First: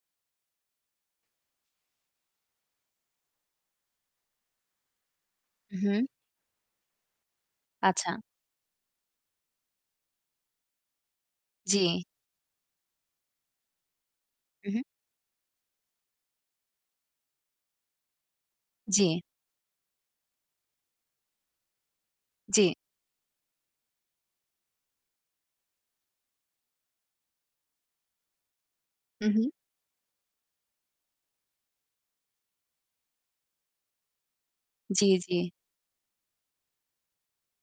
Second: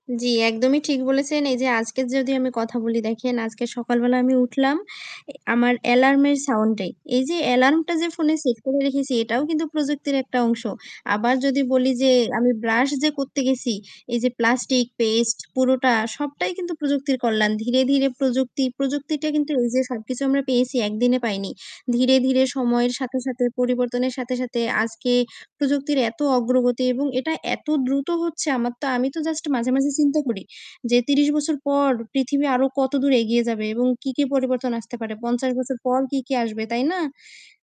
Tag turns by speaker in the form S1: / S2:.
S1: জ্বি একদমই ঠিক বলেছেন। এইযে আজকের যদি আমি কথা বলি, দেখেন আজকে সকালবেলা আমি উঠলাম এ আমার
S2: হু।
S1: অ্যালার্মের সাউন্ডে। এইযে অ্যালার্মটা যে
S2: আচ্ছা।
S1: ফোনে সেট করে রেখেছি এটাও কিন্তু প্রযুক্তির একটা অংশ। আবার যদি বলি
S2: জ্বি।
S1: যে আমি ব্রাশ যে করতে গেছি, এইযে
S2: হু, হু।
S1: প্লাস্টিক, পেস্ট, পুরোটা সবটাই কিন্তু প্রযুক্তির কল্যাণ। ধীরে, ধীরে প্রযুক্তি
S2: জ্বি।
S1: প্রযুক্তিটা কিন্তু এইযে সবকিছু আমরা পেয়েছি, ১ দিনে পাইনি। ধীরে, ধীরে
S2: জ্বি।
S1: সময়ের সাথে, সাথে পরিবর্তনের সাথে, সাথে আজকে প্রযুক্তির এত অগ্রগতি এবং এটা এত দ্রুত হচ্ছে! আমার তো আমি তো
S2: হু,
S1: জাস্ট
S2: হু।
S1: মাঝে, মাঝে চিন্তা করি যে ৩০ বছর পর পৃথিবী আরো কতদূর এগিয়ে যাবে এবং কি, কি পরিবর্তন আসতে
S2: জ্বি,
S1: পারে।
S2: জ্বি।
S1: ৫০ বছর পর কী, কী আসবে? তাই না?